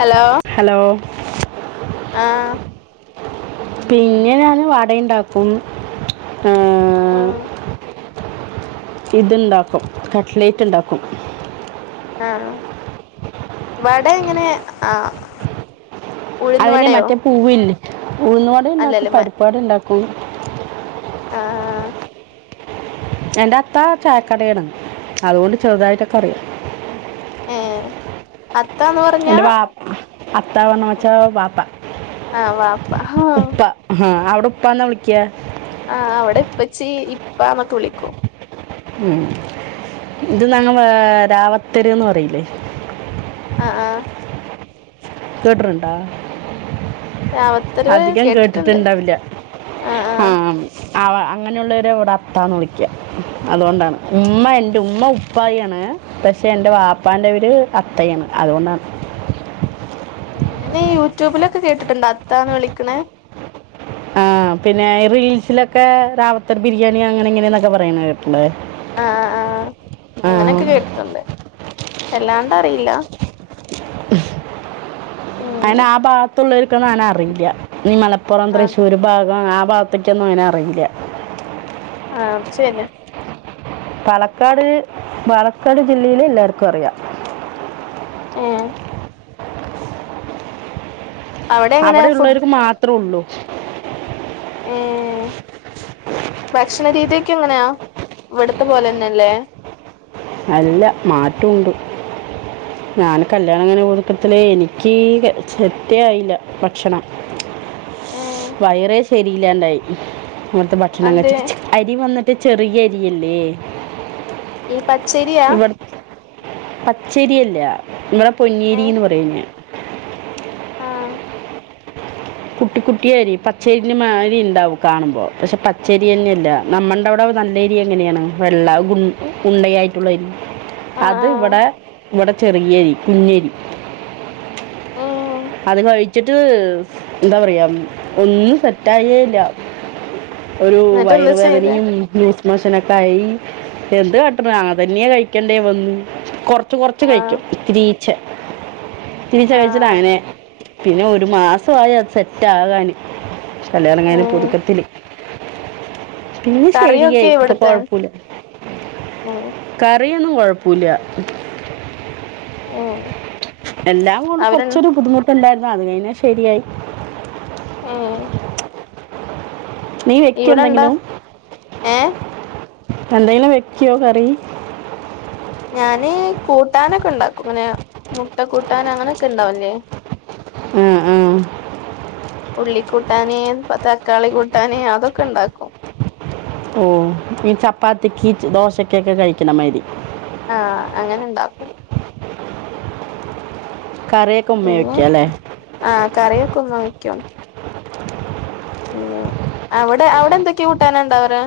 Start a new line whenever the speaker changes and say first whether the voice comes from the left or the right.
left: Hello
right: hello
left: ആഹ്
right: പിന്നെ ഞാന് വടയുണ്ടാക്കും ആഹ്
left: ഉം
right: ഇതുണ്ടാക്കും കട്ട്ലേറ്റ് ഉണ്ടാക്കും
left: ആഹ് വട എങ്ങനെ ആഹ് ഉഴുന്ന്
right: അതിന്
left: വടയോ
right: മറ്റേ പൂവില്ലേ ഉഴുന്നുവട ഇണ്ടാക്കും
left: അല്ലല്ലേ മ
right: പരിപ്പുവട ഉണ്ടാക്കും
left: ആഹ്
right: എന്റെ അത്ത ചായക്കടയാണ് അതുകൊണ്ട് ചെറുതായിട്ടൊക്കെ അറിയാം
left: ഏഹ് അത്താന്ന് പറഞ്ഞാ
right: എന്റെ വപ്പ അത്ത പറഞ്ഞ വെച്ചാ വാപ്പ
left: ആഹ് വാപ്പ
right: ഉപ്പ ആഹ് അവിടെ ഉപ്പാന്നാ വിളിക്കുക
left: ആഹ് അവിടെ ഇപ്പച്ചീ ഇപ്പ എന്നൊക്കെ വിളിക്കും
right: ഉം ഇത് ഞങ്ങള് രാവത്തരുന്ന് പറയില്ലേ
left: ആഹ് ആഹ്
right: കേട്ടിറണ്ടോ
left: രാമത്തരവ്
right: അധികം
left: കേട്ടിട്ടുണ്ട്
right: കേട്ടിട്ടുണ്ടാവില്ല ആഹ് ആഹ് അങ്ങനെയുള്ളവരെ ഇവിടെ അത്താന്ന് വിളിക്കുക അതുകൊണ്ടാണ് ഉമ്മ എന്റെ ഉമ്മ ഉപ്പായിയാണ് പക്ഷെ എന്റെ വാപ്പാന്റെ പേര് അത്തയാണ് അതുകൊണ്ടാണ്
left: ഇങ്ങനെ യൂട്യൂബിലൊക്കെ കേട്ടിട്ടുണ്ട് അത്താന്ന് വിളിക്കണ
right: ആഹ് പിന്നെ റീൽസിലൊക്കെ റാവത്തർ ബിരിയാണി അങ്ങനെ ഇങ്ങനെന്നൊക്കെ പറയണ കേട്ടുള്ളേ
left: ആഹ് ആഹ് അങ്ങനെയൊക്കെ കേട്ടിട്ടുണ്ട് അല്ലാണ്ട് അറിയില്ല
right: അ
left: ഉം
right: അയിന് ആഹ് ഭാഗത്തുള്ളവർക്കൊന്നും അങ്ങനെ അറിയില്ല ഈ മലപ്പുറം
left: ആഹ്
right: തൃശ്ശൂർ ഭാഗം ആഹ് ഭാഗത്ത് ത്തെക്കൊന്നും അങ്ങനെ അറിയില്ല
left: ആഹ് ശരി
right: പാലക്കാട് പാലക്കാട് ജില്ലയിൽ എല്ലാവർക്കും അറിയാം
left: ഉം അവിടെ എങ്ങനെ ഫുഡ്
right: അവിടെയുള്ളവർക്ക് മാത്രേ ഉള്ളൂ
left: ഏഹ് ഭക്ഷണ രീതിയൊക്കെ എങ്ങനെയാ ഇവിടുത്തെ പോലെ തന്നെല്ലേ
right: അല്ല മാറ്റം ഉണ്ട് ഞാന് കല്യാണം അങ്ങനെ കൊടുക്കത്തി എനിക്ക് സെറ്റ് ആയില്ലേ ഭക്ഷണം
left: ഏ
right: വയറെ ശരില്ലാണ്ടായി അവിടുത്തെ ഭക്ഷണം
left: അന്തേ
right: കഴിച്ചിട്ട് അരി വന്നിട്ട് ചെറിയ അരിയല്ലേ
left: ഈ പച്ചരിയാ
right: ഇവിടെ പച്ചരിയല്ല ഇവിടെ
left: ഏ
right: പൊന്നേരിന്ന് പറയുന്ന
left: ആഹ്
right: കുട്ടി കുട്ടിയരി പച്ചേരിന്റെ മാരി ഉണ്ടാവും കാണുമ്പോ പക്ഷെ പച്ചേരി തന്നെയല്ല നമ്മണ്ട് അവിടെ നല്ല എരി എങ്ങനെയാണ് വെള്ള ഉണ്ടയായിട്ടുള്ള അരി
left: ആഹ്
right: അത്
left: ആഹ്
right: ഇവിടെ ഇവിടെ ചെറിയേരി കുഞ്ഞേരി
left: ഉം
right: അത് കഴിച്ചിട്ട് എന്താ പറയാ ഒന്നും സെറ്റായേല്ല ഒരു
left: എന്നിട്ട് എന്താ ചെയ്തെ
right: വയറുവേദനയും ലൂസ് മോശനൊക്കെയി എന്ത് കാട്ടണം ആഹ് തന്നെയാ കഴിക്കണ്ടേ വന്നു കൊ കുറച്ച് കുറച്ച്
left: ആഹ്
right: കഴിക്കും ഇചിരിച്ചേ കഴിച്ചട്ട്
left: ആഹ്
right: അങ്ങനെ പിന്നെ ഒരു മാസമായി അത് സെറ്റാകാന് കല്യാണം കഴിഞ്ഞ
left: ഉം
right: പുതുക്കത്തില് പിന്നെ
left: കറിയൊക്കെ
right: ശരിയായി ഇപ്പൊ
left: ഇവിടത്തെ
right: കൊഴപ്പില്ല
left: ഉം
right: കറിയൊന്നും കൊഴപ്പൂല്ല
left: ഉം
right: എല്ലാം കൊണ്ട്
left: അവര്
right: കുറച്ചൊരു ബുദ്ധിമുട്ട് ണ്ടായിരുന്നു അത് കഴിഞ്ഞ ശരിയായി
left: ആഹ്
right: നീ വെക്കോ
left: ഇവിടെണ്ടാ
right: എന്തെങ്കിലും
left: ഏ
right: എന്തെങ്കിലും വെക്കോ കറി?
left: ഞാന് കൂട്ടാനൊക്കെ ഉണ്ടാക്കും ഇങ്ങനെ മുട്ട കൂട്ടാന അങ്ങനൊക്കെ ഉണ്ടാവു ല്ലേ
right: ആഹ് ആ
left: ഉള്ളി കൂട്ടാന് തക്കാളി കൂട്ടാന് അതൊക്കെ ഉണ്ടാക്കും.
right: ഉം ഈ ചപ്പാത്തിക്ക് ദോശക്കൊക്കെ കഴിക്കണ മരി.
left: ആഹ് അങ്ങനെ ഉണ്ടാക്കും
right: കറിയൊക്കെ ഉമ്മെ വെ
left: പിന്നെ
right: ക്യാല്ലേ?
left: ആഹ് കറിയൊക്കെ ഉമ്മ വക്കും. ഇല്ല അവിടെ അവിടെ എന്തൊക്കെയ കൂട്ടാന ഉണ്ടാവല്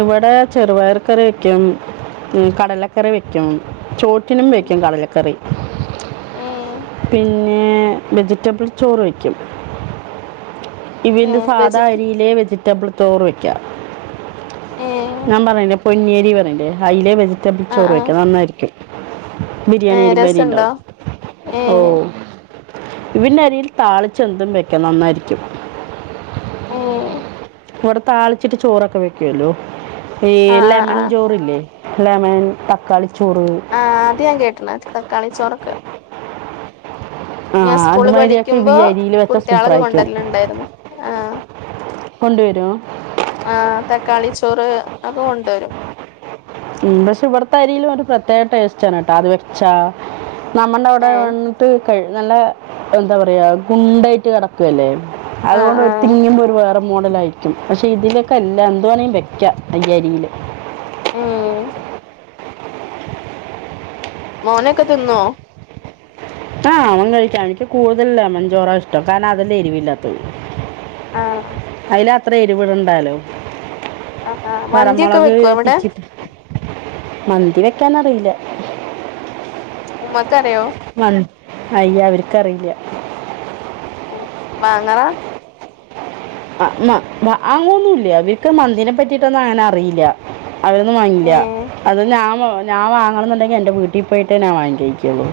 right: ഇവിടെ ചെറപയർക്കറിവെക്കും ഉം കടലക്കറി വെക്കും ചോറ്റിനും വെക്കും കടലക്കറി.
left: ഏ
right: പിന്നെ വെജിറ്റബിൾ ചോറ് വയ്ക്കും.
left: ഏ
right: ഇവല് സാധാ
left: വെജിറ്റ
right: അരിയിലെ വെജിറ്റബിൾ തോറ് വെക്ക
left: ഏ
right: ഞാൻ പറയണ് പൊന്നിയേരി പറയല്ലെ അയിലെ വെജിറ്റബിൾ
left: ആ
right: ചോറ്
left: ആ
right: വയ്ക്കാ നന്നായിരിക്കും.
left: ഏ
right: ബിരിയാണി അരിമാരി
left: രസണ്ടോ
right: ഉണ്ടാവും
left: ഏ
right: ഓഹ് ഇവന്റെ അരിയിൽ താളിച്ചെന്തും വെക്ക നന്നായിരിക്കും.
left: ഉം
right: ഇവിടെ താളിച്ചിട്ട് ചോറൊക്കെ വെക്കുവല്ലോ ഈ
left: ആ ആ ആ
right: ലെമൻ ചോറില്ലേ, ലെമൻ തക്കാളി ചോറ്
left: ആഹ് അത് ഞാൻ കേട്ടണ തക്കാളി ചോറക്ക്.
right: ആഹ്
left: സ്കൂള്
right: അതുമാരിക്കെ
left: പഠിക്കുമ്പോ
right: ഈ അരിൽ വെച്ചാ സൂപ്പർ
left: കുട്ടികളൊക്കെ
right: ആയിരിക്കും.
left: കൊണ്ടുവരലുണ്ടായിരുന്നു ആ
right: കൊണ്ടുവരുവോ?
left: ആഹ് തക്കാളി ചോറ് അത് ഒക്കെ കൊണ്ടുവരും.
right: ഉം പക്ഷേ ഇവിടത്തെ അരിയിൽ ഒരു പ്രത്യേകടേസ്റ്റാണ് കേട്ടോ അത് വെ അച്ചാ നമ്മുടെ അവിടെ
left: ഏ
right: വന്നിട്ട് ക നല്ല എന്താ പറയാ ഗുണ്ടായിട്ട് കിടക്കല്ലേ
left: ആ
right: അതുകൊണ്ട്
left: ആ
right: തിങ്ങുമ്പോൾ ഒരു വേറെ മോഡലായിരിക്കും പക്ഷേ ഇതിലൊക്കെ അല്ല എന്തു വേണമങ്കിലും വയ്ക്കാം ഈ അരിയിൽ
left: ഉം മോനൊക്കെ തിന്നോ?
right: ആഹ് അവൻ കഴിക്കാം അവനിക്ക് കൂടുതലേമ്മൻചോറ ഇഷ്ടം കാരണം അതില്ല എരിവില്ലാത്തത്.
left: ആഹ്
right: അതില് അത്ര എരിവടുണ്ടാലോ
left: ആ ആ മന്തിയൊക്കെ
right: പറമുളക്
left: വെക്കുവോ അവിടെ
right: പിച്ചിട്ട് മന്തി വെക്കാനറിയില്ല,
left: ഉമ്മക്കറിയോ?
right: മന്തി അയ്യ ഇവർക്ക്റിയില്ല.
left: ഉം വങ്ങവാ.
right: ആ മ വാങ്ങൊന്നുംല്ല അവർക്ക് മന്തിനെ പറ്റിയിട്ടൊന്നും അങ്ങനെ അറിയില്ല. അവരൊന്നും വാങ്ങില്ല.
left: ഏ
right: അത് ഞാ ഞാൻ വാങ്ങണം എന്നുണ്ടെങ്കി എൻറെ വീട്ടിൽ പോയിട്ട് ഞാ വാങ്ങിഴക്കുള്ളു.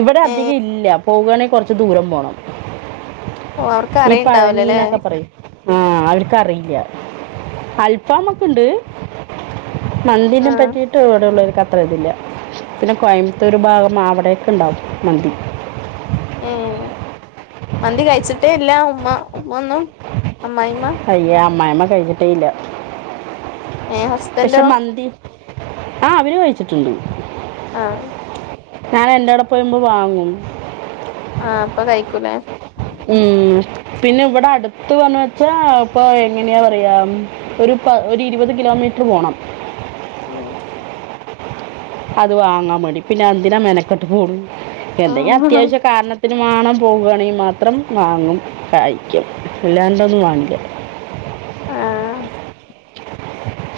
right: ഇവിടെ
left: ഏ
right: അധികം ഇല്ല പോകുയാണെങ്കിൽ കൊറച്ച് ദൂരം പോണം.
left: ഓ അവർക്ക്
right: ഈ
left: അറിയണ്ടാവൂലല്ലേ
right: പഴനീന്നൊക്കെ പറയും ആഹ് അവർക്കറിയില്ല. അൽഫാമ്മക്കുണ്ട് മന്തിനെ
left: ആഹ്
right: പറ്റിയിട്ട് അവിടെള്ളരു ക അത്ര ഇതില്ല പിന്നെ കോയമ്പത്തൂർ ഭാഗം അവിടെയൊക്കെ ഉണ്ടാവും മന്തി.
left: ഉം മന്തി കഴിച്ചിട്ടേ ഇല്ല ഉമ്മ ഉമ്മ ഒന്നും അമ്മായിമ്മ.
right: അയ്യ അമ്മായിമ്മ കഴിഞ്ഞിട്ടെ ഇല്ല
left: ഏഹ്
right: പക്ഷെ
left: ഹസ്ബൻഡോ
right: മന്തി ആ അവര് കഴിച്ചിട്ടുണ്ട്.
left: ആഹ്
right: നാളെ എന്റെടൊപ്പം വരുമ്പം വാങ്ങും.
left: ആഹ് അപ്പൊ കഴിക്കൂലെ?
right: ഉം പിന്നെ ഇവടെ അട്ത്തോണച്ചാ ഇപ്പൊ എങ്ങനെയാ പറയാം. ഒരു പ ഒര് ഇരുപത് കിലോമീറ്റർ പോണം.
left: ആഹ്
right: അത് വാങ്ങാൻ മേണ്ടി പിന്നെ എന്തിനാ മെനക്കെട്ട് പോണ് എന്തങ്കിലും
left: ആഹ്
right: അത്യാവിശ്യ കാരണ ത്തിന് വാണം പോകുകയാണെങ്കിൽ മാത്രം വാങ്ങും കഴിക്കും അല്ലാണ്ടൊന്നും വാങ്ങില്ല.
left: ആഹ്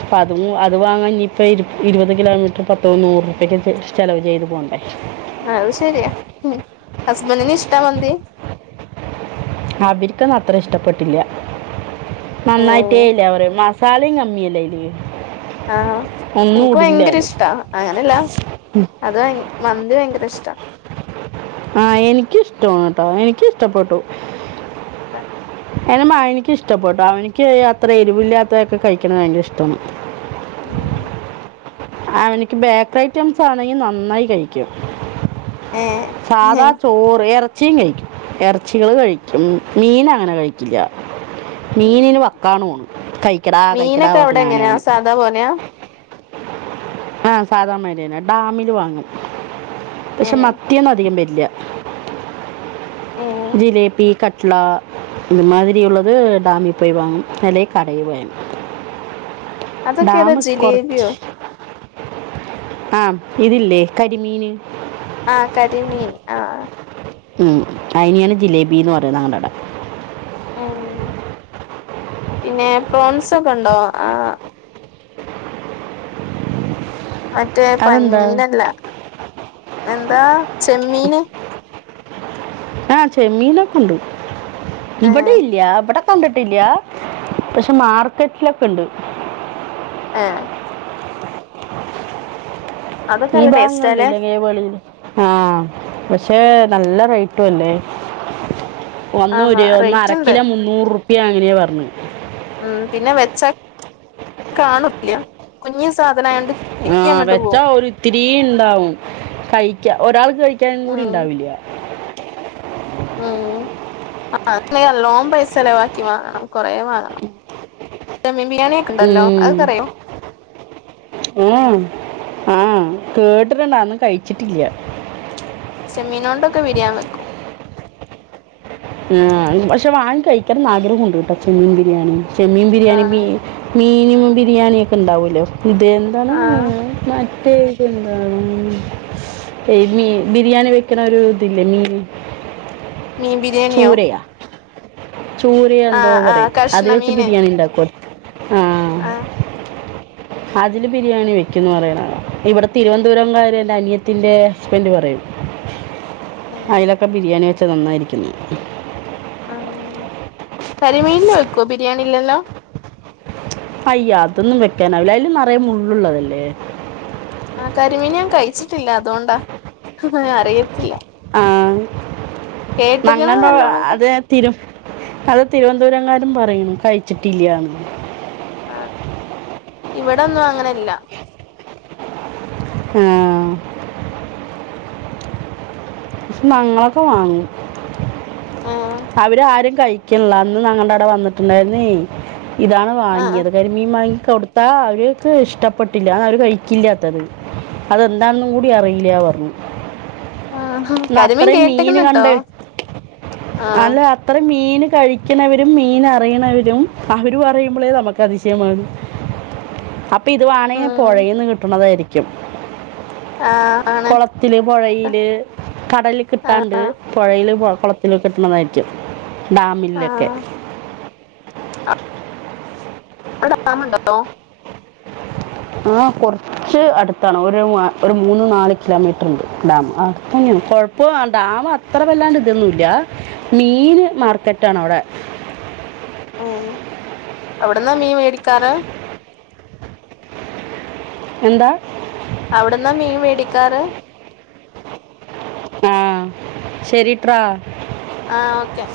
right: അപ്പ അതും അത് വാങ്ങാൻ ഇഞ്ഞിപ്പൊ ഇര് ഇരുപത് കിലോമീറ്റർ പത്ത് മുന്നൂറ് രൂപയ്ക്ക് ചെ ചെലവ് ചെയ്ത് പോണ്ടേ.
left: അഹ് ശെരിയാ ഉം. ഹസ്ബൻ്റിന് ഇഷ്ടാ മന്തി?
right: അവരിക്കത് അത്ര ഇഷ്ടപ്പെട്ടില്ല. നന്നായിട്ടേ
left: ഏഹ്
right: ഇല്ല പറയും. മസാലിം കമ്മിയല്ലേ അയില്?
left: ആഹ് ഓക്ക് ഭയങ്കര ഇഷ്ടാ. അങ്ങനെല്ല അത് ഭയ മന്തി ഭയങ്കര ഇഷ്ടാ.
right: ആഹ് എനിക്കിഷ്ടമാണ് ട്ടൊ എനിക്കിഷ്ടപ്പെട്ടു.
left: ആഹ്
right: എൻ്റെ മകനിക്ക് ഇഷ്ടപ്പെട്ടു അവനിക്ക് അത്ര എരുവില്ലാത്തൊക്കെ കഴിക്കണെ ഭയങ്കര ഇഷ്ടാണ്.
left: ഉം
right: അവനിക്ക് ബേക്കറി ഐറ്റംസ് ആണെങ്കിൽ നന്നായി കഴിക്കും. സാധാ
left: ഏഹ്
right: ചോറ് എ ർച്ചി കഴിക്കും എർച്ചികൾ കഴിക്കും മീൻ അങ്ങനെ കഴിക്കില്ല. മീനിന് വക്കാണോണ് കഴിക്കടാ കഴിക്കടാ
left: മീനൊക്കെ അവിടെ
right: പറഞ്ഞിട്ട് ഞാനും ഓനും.
left: [unintelligible]
right: ആഹ് സാധാമാരിന്നെ ഡാമിൽ വാങ്ങും പക്ഷെ
left: ഏഹ്
right: മത്തിയൊന്നും അധികം വരില്ല.
left: ഏഹ്
right: ജിലേബി, കട്ട്ള ഇമ്മാതിരി ഉള്ളത് ഡാമി പോയി വാങ്ങും അല്ലെയ് കടയി പോയാണ്ട്.
left: അതൊക്കെ ഏതാ
right: ഡാമ് കൊറച്ച്
left: ജിലേബിയോ
right: ആഹ് ഇതില്ലേ കരിമീന്
left: ആഹ് കരിമീൻ ആഹ്
right: ഉം അയിനിയാണ് ജിലേബിന്ന് പറയ ഞങ്ങളഅവടെ.
left: ഹേ പിന്നെ പ്രോൺസൊക്കെ ഇണ്ടോ ആഹ്? മറ്റേ
right: അതെന്താ
left: പഞ്ഞീനല്ല എന്താ ചെമ്മീന്.
right: ആഹ് ചെമ്മീനൊക്കെ ഉണ്ട്
left: ആ
right: ഇവടെ ഇല്ല ഇവടെ കണ്ടിട്ടില്ല പക്ഷെ മാർക്കറ്റിലൊക്കെ ഉണ്ട്.
left: ഏഹ് അതൊക്കെ
right: ഈ
left: നല്ല ടേസ്റ്റാല്ലേ
right: ഭാഗങ്ങളിലില്ല കേവളിൽ ആഹ് പക്ഷേ നല്ല റേറ്റും അല്ലേ? ഒന്ന്
left: ആന്നാ
right: ഒര് ഒന്ന്
left: റേറ്റ് ഉണ്ട്
right: അരക്കിലോ മുന്നൂറ് റുപ്യ അങ്ങനെയാ പറഞ്ഞേ.
left: ഉം പിന്നെ വെച്ച കാണൂല്ല കുഞ്ഞു സാധനയോണ്ട്
right: ആഹ് വെച്ചാ ഒരിത്തിരീ ഇണ്ടാവും കഴിക്കാ ഒരാൾക്ക് കഴിക്കാനും കൂടി
left: ഉം
right: ഉണ്ടാവില്ല.
left: ആഹ് [unintelligible] നല്ലോം പൈസ ചെലവാക്കി വാങ്ങണം കൊറേ വാങ്ങണം. ചെമ്മീൻ ബിരിയാണി ഒക്കെ ഉണ്ടല്ലോ
right: ഉം
left: അതൊക്കെ അറിയോ
right: ഉം ആഹ് കേട്ടിട്ട്ണ്ട് അതൊന്നും കഴിച്ചിട്ടില്ല.
left: ചെമ്മീനോണ്ടൊക്കെ ബിരിയാൻ വെക്കും.
right: ആഹ് പക്ഷെ വാങ്ങി കഴിക്കണംന്ന് ആഗ്രഹംമുണ്ട് കേട്ടോ, ചെമ്മീൻ ബിരിയാണി, ചെമ്മീൻ
left: ആ
right: ബിരിയാണി മീൻ ബിരിയാണിയ ഒക്കെ ഉണ്ടാവുമല്ലോ ഇത് എന്താണ്?
left: ആ
right: [unintelligible] എന്താണ് മീൻ ബിരിയാണിവെക്കണ ഒരു ഇതില്ലേ മീൻ
left: മീൻ ബിരിയാണി
right: ചൂരയാ ചൂര
left: ആ
right: എന്തോ
left: ആ
right: പറയും, അത്
left: കഷ്ണ
right: വെച്ച്
left: മീന്
right: ബിരിയാണി ഉണ്ടാക്കും.
left: ആ
right: അതില് ബിരിയാണി വെക്കുംന്ന് പറയണ് ഇവിടെ തിരുവനന്തപുരം കാര് എൻ്റെ അനിയത്തിന്റെ ഹസ്ബൻ്റ് പറയും.
left: ഉം
right: അയിലൊക്കെ ബിരിയാണി വെച്ച നന്നായിരിക്കുന്ന്.
left: ആഹ് കരിമീൻല് വെക്കുവോ ബിരിയാണിയില്ലല്ലോ?
right: അയ്യ അതൊന്നും വെക്കാനാവില്ല അയില് നെറയെ മുള്ളുള്ളതല്ലേ.
left: ആ കരിമീൻ ഞാൻ കഴിച്ചിട്ടില്ല അതുകൊണ്ടാ ആഹ് അറിയത്തില്ല.
right: ആഹ്
left: കേട്ടക്കണ് നല്ലോണംക്കെ
right: നങ്ങൾടൊടെ തിരം അത് തിരുവൻന്തപുരംകാരും പറയും കഴിച്ചിട്ടില്ല്യാന്ന്.
left: ആഹ് ഇവിടൊന്നും അങ്ങനെല്ല.
right: [inaudible] ആഹ് ഷെ ഞങ്ങളക്കെ വാങ്ങും
left: ആ
right: അവരാരും കഴി ക്ക്ള്ള അന്ന് നങ്ങടെ അവടെ വന്നിട്ടുണ്ടായിരുന്നേ ഇതാണ്
left: ആ
right: വാങ്ങിയത് കരി മീൻ വാങ്ങി കൊടുത്താ അവര്ക്ക് ഇഷ്ടപ്പെട്ടില്ല അതവര് കഴിക്കില്ലാത്തത്. അതെന്താണന്നും കൂടി അറിയില്ല പറഞ്ഞു.
left: ആ
right: ന്നാ
left: കരിമീൻ
right: അത്രേം മീന്
left: കേട്ടക്കണ് ട്ടോ
right: കണ്ടെ
left: ആ
right: അല്ല ത്ര മീന് കഴിക്കണവരും മീന് അറിയണവരും അവരു പറയുമ്പളേ നമുക്കതിശയമാണ്. അപ്പിത് വാണെ
left: ഉം
right: പൊഴയിന്ന് കിട്ടണതായിരിക്കും.
left: ആഹ് ആണ്.
right: ത്തില് പൊഴയില് കടലി
left: ആ
right: കിട്ടാൻണ്ട് പൊഴേല് കൊളത്തിലക്ക കിട്ടണതായിരിക്കും
left: ആ
right: ഡാമിലെക്കെ.
left: അവടെ ഡമുണ്ടോ?
right: ആഹ് കൊർച്ച് അടുത്താണ് ഒരു ഒരു മൂന്ന് നാല് കിലോമീറ്റർണ്ട് ഡാം അടുത്തന്നെയ കൊഴ ഇപ്പൊ ഡാമ് അത്ര വല്ലാണ്ട് ഇതൊന്നുല്ല മീന് മാർക്കറ്റാണ് അവിടെ.
left: ആഹ് അവിടുന്നാ മീൻ മേടിക്കാറ്?
right: എന്താ?
left: അവിടന്നാ മീൻ വേടിക്കാറ്?
right: ആഹ് ശെരിട്ര.
left: ആഹ് ഓക്കെ.